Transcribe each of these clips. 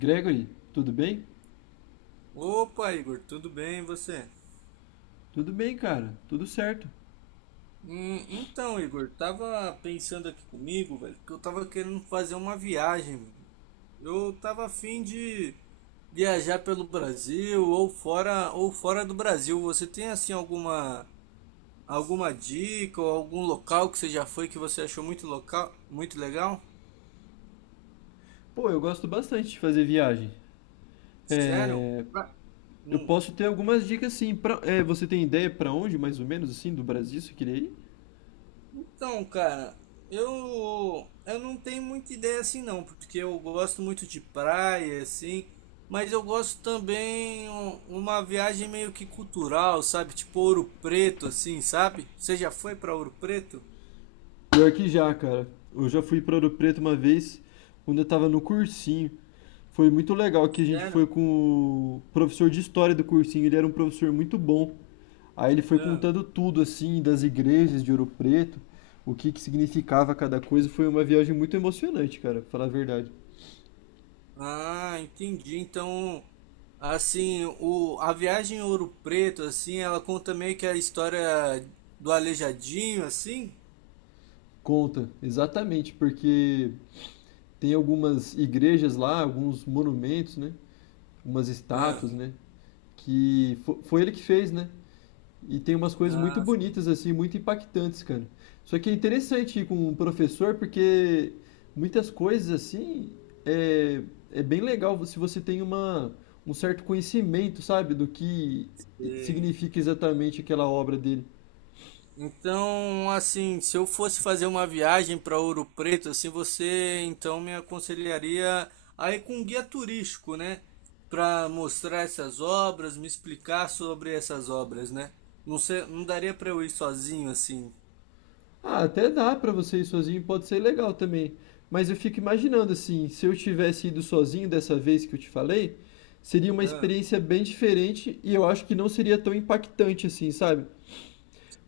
Gregory, tudo bem? Opa, Igor, tudo bem e você? Tudo bem, cara. Tudo certo. Então, Igor, tava pensando aqui comigo, velho, que eu tava querendo fazer uma viagem, mano. Eu tava afim de viajar pelo Brasil ou fora do Brasil. Você tem assim alguma dica ou algum local que você já foi que você achou muito local, muito legal? Pô, eu gosto bastante de fazer viagem. Sério? Pra- Eu Hum. posso ter algumas dicas, sim. Pra, é, você tem ideia pra onde, mais ou menos, assim, do Brasil, você queria ir? Então, cara, eu não tenho muita ideia assim não, porque eu gosto muito de praia assim, mas eu gosto também uma viagem meio que cultural, sabe? Tipo Ouro Preto assim, sabe? Você já foi pra Ouro Preto? Pior que já, cara. Eu já fui pra Ouro Preto uma vez, quando eu tava no cursinho. Foi muito legal que a gente foi Sério? com o professor de história do cursinho. Ele era um professor muito bom. Aí ele foi Ah, contando tudo, assim, das igrejas de Ouro Preto, o que que significava cada coisa. Foi uma viagem muito emocionante, cara, pra falar a verdade. ah, entendi. Então, assim, o a viagem em Ouro Preto assim, ela conta meio que a história do Aleijadinho assim? Conta, exatamente, porque tem algumas igrejas lá, alguns monumentos, né? Umas Ah, estátuas, né? Que foi ele que fez, né? E tem umas coisas muito ah, bonitas, sim. assim, muito impactantes, cara. Só que é interessante ir com um professor, porque muitas coisas, assim, é, é bem legal se você tem uma, um certo conhecimento, sabe? Do que Sim. significa exatamente aquela obra dele. Então, assim, se eu fosse fazer uma viagem para Ouro Preto, assim, você então me aconselharia a ir com um guia turístico, né? Para mostrar essas obras, me explicar sobre essas obras, né? Não sei, não daria para eu ir sozinho assim. Ah, até dá pra você ir sozinho, pode ser legal também. Mas eu fico imaginando assim, se eu tivesse ido sozinho dessa vez que eu te falei, seria uma Ah, experiência bem diferente e eu acho que não seria tão impactante assim, sabe?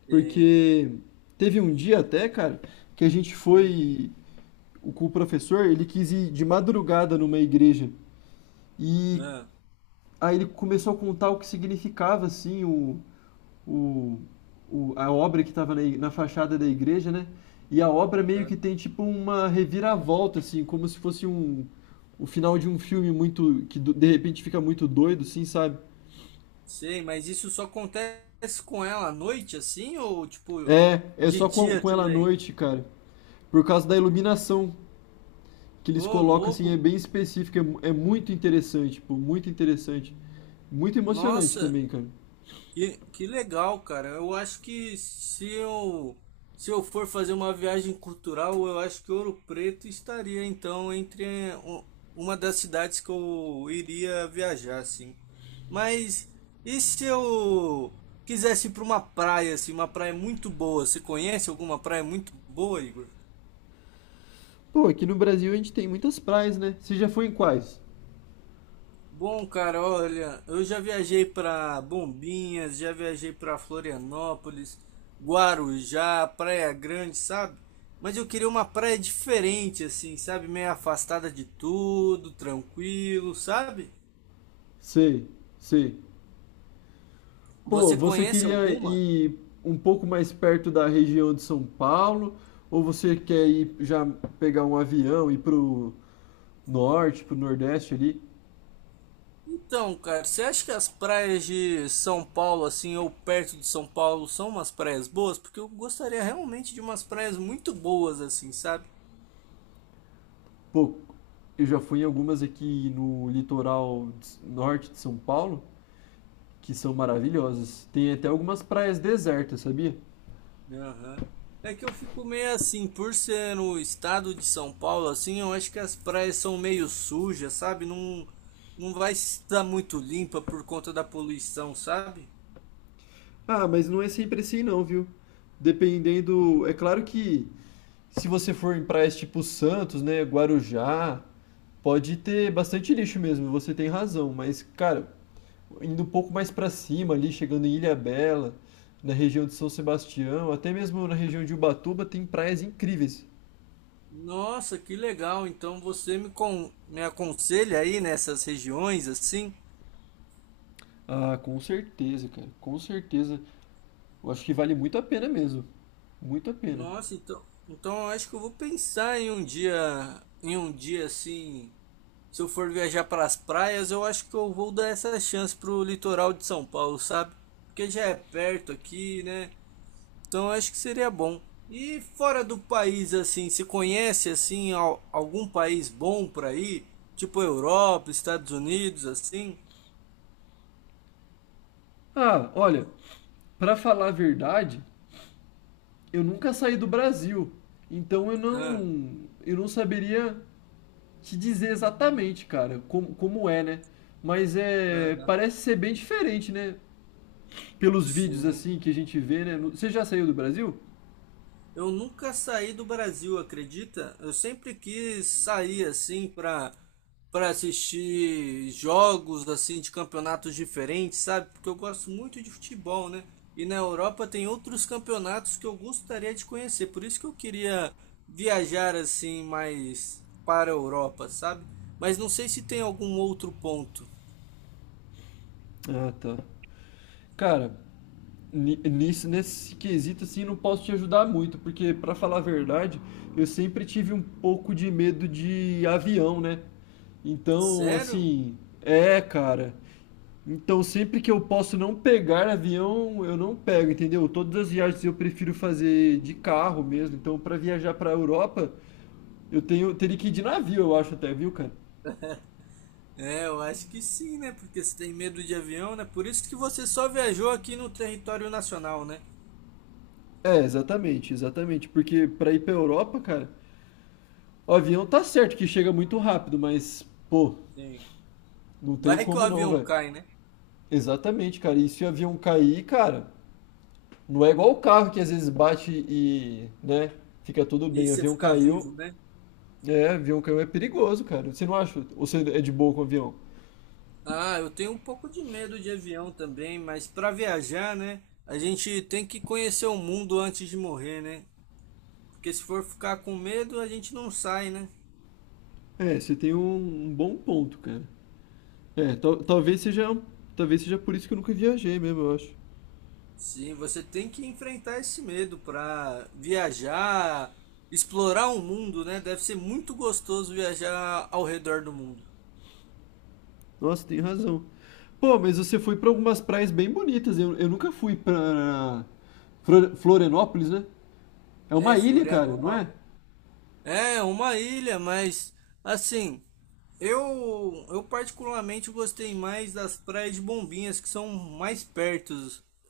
é, Porque teve um dia até, cara, que a gente hum, foi com o professor, ele quis ir de madrugada numa igreja e ah, aí ele começou a contar o que significava assim o, a obra que estava na fachada da igreja, né? E a obra meio ah. que tem tipo uma reviravolta, assim, como se fosse um, o final de um filme muito, que de repente fica muito doido, assim, sabe? Sei, mas isso só acontece com ela à noite, assim, ou tipo É, é de só dia com ela à também? noite, cara. Por causa da iluminação que eles Ô, colocam, assim, é louco! bem específica, é, é muito interessante, pô, muito interessante. Muito emocionante Nossa! também, cara. Que legal, cara. Eu acho que se eu for fazer uma viagem cultural, eu acho que Ouro Preto estaria então entre um- uma das cidades que eu iria viajar, assim. Mas e se eu quisesse ir para uma praia, assim, uma praia muito boa? Você conhece alguma praia muito boa, Igor? Pô, aqui no Brasil a gente tem muitas praias, né? Você já foi em quais? Bom, cara, olha, eu já viajei para Bombinhas, já viajei para Florianópolis, Guarujá, Praia Grande, sabe? Mas eu queria uma praia diferente, assim, sabe? Meio afastada de tudo, tranquilo, sabe? Sei, sei. Pô, Você você conhece queria alguma? ir um pouco mais perto da região de São Paulo, ou você quer ir já pegar um avião e ir pro norte, pro nordeste ali? Então, cara, você acha que as praias de São Paulo, assim, ou perto de São Paulo, são umas praias boas? Porque eu gostaria realmente de umas praias muito boas, assim, sabe? Pô, eu já fui em algumas aqui no litoral de norte de São Paulo, que são maravilhosas. Tem até algumas praias desertas, sabia? Aham. É que eu fico meio assim, por ser no estado de São Paulo, assim, eu acho que as praias são meio sujas, sabe? Não, não vai estar muito limpa por conta da poluição, sabe? Ah, mas não é sempre assim não, viu? Dependendo, é claro que se você for em praias tipo Santos, né, Guarujá, pode ter bastante lixo mesmo, você tem razão, mas cara, indo um pouco mais pra cima ali, chegando em Ilhabela, na região de São Sebastião, até mesmo na região de Ubatuba tem praias incríveis. Nossa, que legal. Então você me aconselha aí nessas regiões, assim? Ah, com certeza, cara, com certeza. Eu acho que vale muito a pena mesmo. Muito a pena. Nossa, então, então eu acho que eu vou pensar em um dia assim. Se eu for viajar para as praias, eu acho que eu vou dar essa chance pro litoral de São Paulo, sabe? Porque já é perto aqui, né? Então eu acho que seria bom. E fora do país, assim, se conhece assim algum país bom para ir? Tipo Europa, Estados Unidos, assim? Ah, olha, pra falar a verdade, eu nunca saí do Brasil, então eu Ah, não eu não saberia te dizer exatamente, cara, como é, né? Mas é, aham. parece ser bem diferente, né? Pelos vídeos Sim. assim que a gente vê, né? Você já saiu do Brasil? Eu nunca saí do Brasil, acredita? Eu sempre quis sair assim para assistir jogos assim de campeonatos diferentes, sabe? Porque eu gosto muito de futebol, né? E na Europa tem outros campeonatos que eu gostaria de conhecer. Por isso que eu queria viajar assim mais para a Europa, sabe? Mas não sei se tem algum outro ponto. Ah, tá. Cara, nisso, nesse quesito assim, não posso te ajudar muito, porque pra falar a verdade, eu sempre tive um pouco de medo de avião, né? Então, Sério? assim, é, cara. Então, sempre que eu posso não pegar avião, eu não pego, entendeu? Todas as viagens eu prefiro fazer de carro mesmo. Então, para viajar para Europa, eu tenho teria que ir de navio, eu acho até, viu, cara? É, eu acho que sim, né? Porque você tem medo de avião, né? Por isso que você só viajou aqui no território nacional, né? É, exatamente, exatamente. Porque para ir para Europa, cara, o avião tá certo que chega muito rápido, mas pô, Sim. não tem Vai que o como não, avião velho. cai, né? Exatamente, cara. E se o avião cair, cara, não é igual o carro que às vezes bate e, né, fica tudo E bem. O você avião ficar caiu, vivo, né? é, avião caiu é perigoso, cara. Você não acha? Ou você é de boa com avião? Ah, eu tenho um pouco de medo de avião também, mas para viajar, né? A gente tem que conhecer o mundo antes de morrer, né? Porque se for ficar com medo, a gente não sai, né? É, você tem um, um bom ponto, cara. É, talvez seja por isso que eu nunca viajei mesmo, eu acho. Sim, você tem que enfrentar esse medo para viajar, explorar o mundo, né? Deve ser muito gostoso viajar ao redor do mundo. Nossa, tem razão. Pô, mas você foi pra algumas praias bem bonitas. Eu nunca fui pra Florianópolis, né? É É, uma ilha, cara, não é? Florianópolis. É uma ilha, mas assim, eu particularmente gostei mais das praias de Bombinhas que são mais perto,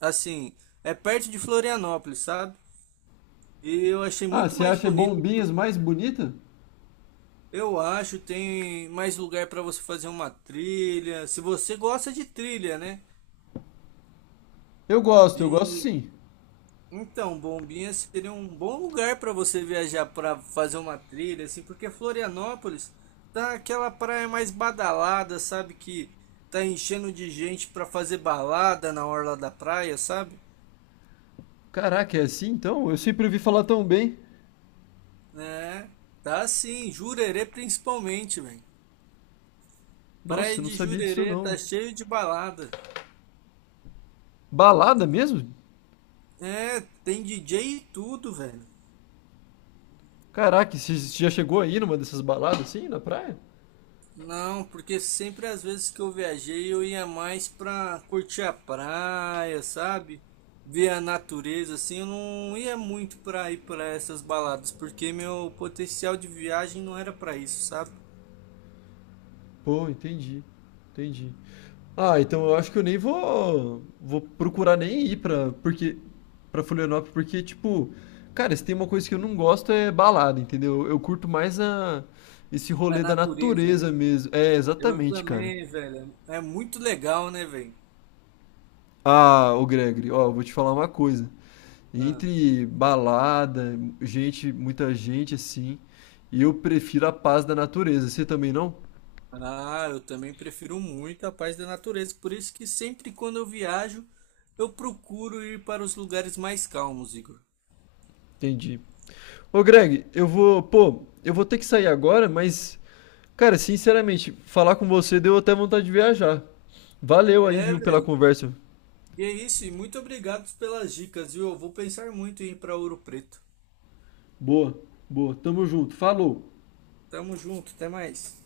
assim, é perto de Florianópolis, sabe? E eu achei Ah, muito você mais acha bonito. Bombinhas mais bonita? Eu acho tem mais lugar para você fazer uma trilha, se você gosta de trilha, né? Eu gosto sim. Então, Bombinhas seria um bom lugar para você viajar para fazer uma trilha, assim, porque Florianópolis tá aquela praia mais badalada, sabe? Que tá enchendo de gente para fazer balada na orla da praia, sabe? Caraca, é assim então? Eu sempre ouvi falar tão bem. É, tá sim, Jurerê principalmente, velho. Nossa, Praia eu não de sabia disso Jurerê tá não. cheio de balada. Balada mesmo? É, tem DJ e tudo, velho. Caraca, você já chegou aí numa dessas baladas assim, na praia? Não, porque sempre às vezes que eu viajei eu ia mais pra curtir a praia, sabe? Ver a natureza, assim, eu não ia muito pra ir pra essas baladas, porque meu potencial de viagem não era pra isso, sabe? Pô, entendi. Entendi. Ah, então eu acho que eu nem vou procurar nem ir pra, porque para Florianópolis, porque tipo, cara, se tem uma coisa que eu não gosto é balada, entendeu? Eu curto mais a esse A rolê da natureza, né? natureza mesmo. É, Eu exatamente, cara. também, velho. É muito legal, né, velho? Ah, ô Gregory, ó, eu vou te falar uma coisa. Ah, Entre balada, gente, muita gente assim, eu prefiro a paz da natureza. Você também não? ah, eu também prefiro muito a paz da natureza. Por isso que sempre quando eu viajo, eu procuro ir para os lugares mais calmos, Igor. Entendi. Ô Greg, eu vou, pô, eu vou ter que sair agora, mas, cara, sinceramente, falar com você deu até vontade de viajar. Valeu aí, É, viu, pela velho. conversa. E é isso, e muito obrigado pelas dicas, viu? Eu vou pensar muito em ir para Ouro Preto. Boa, boa. Tamo junto. Falou. Tamo junto, até mais.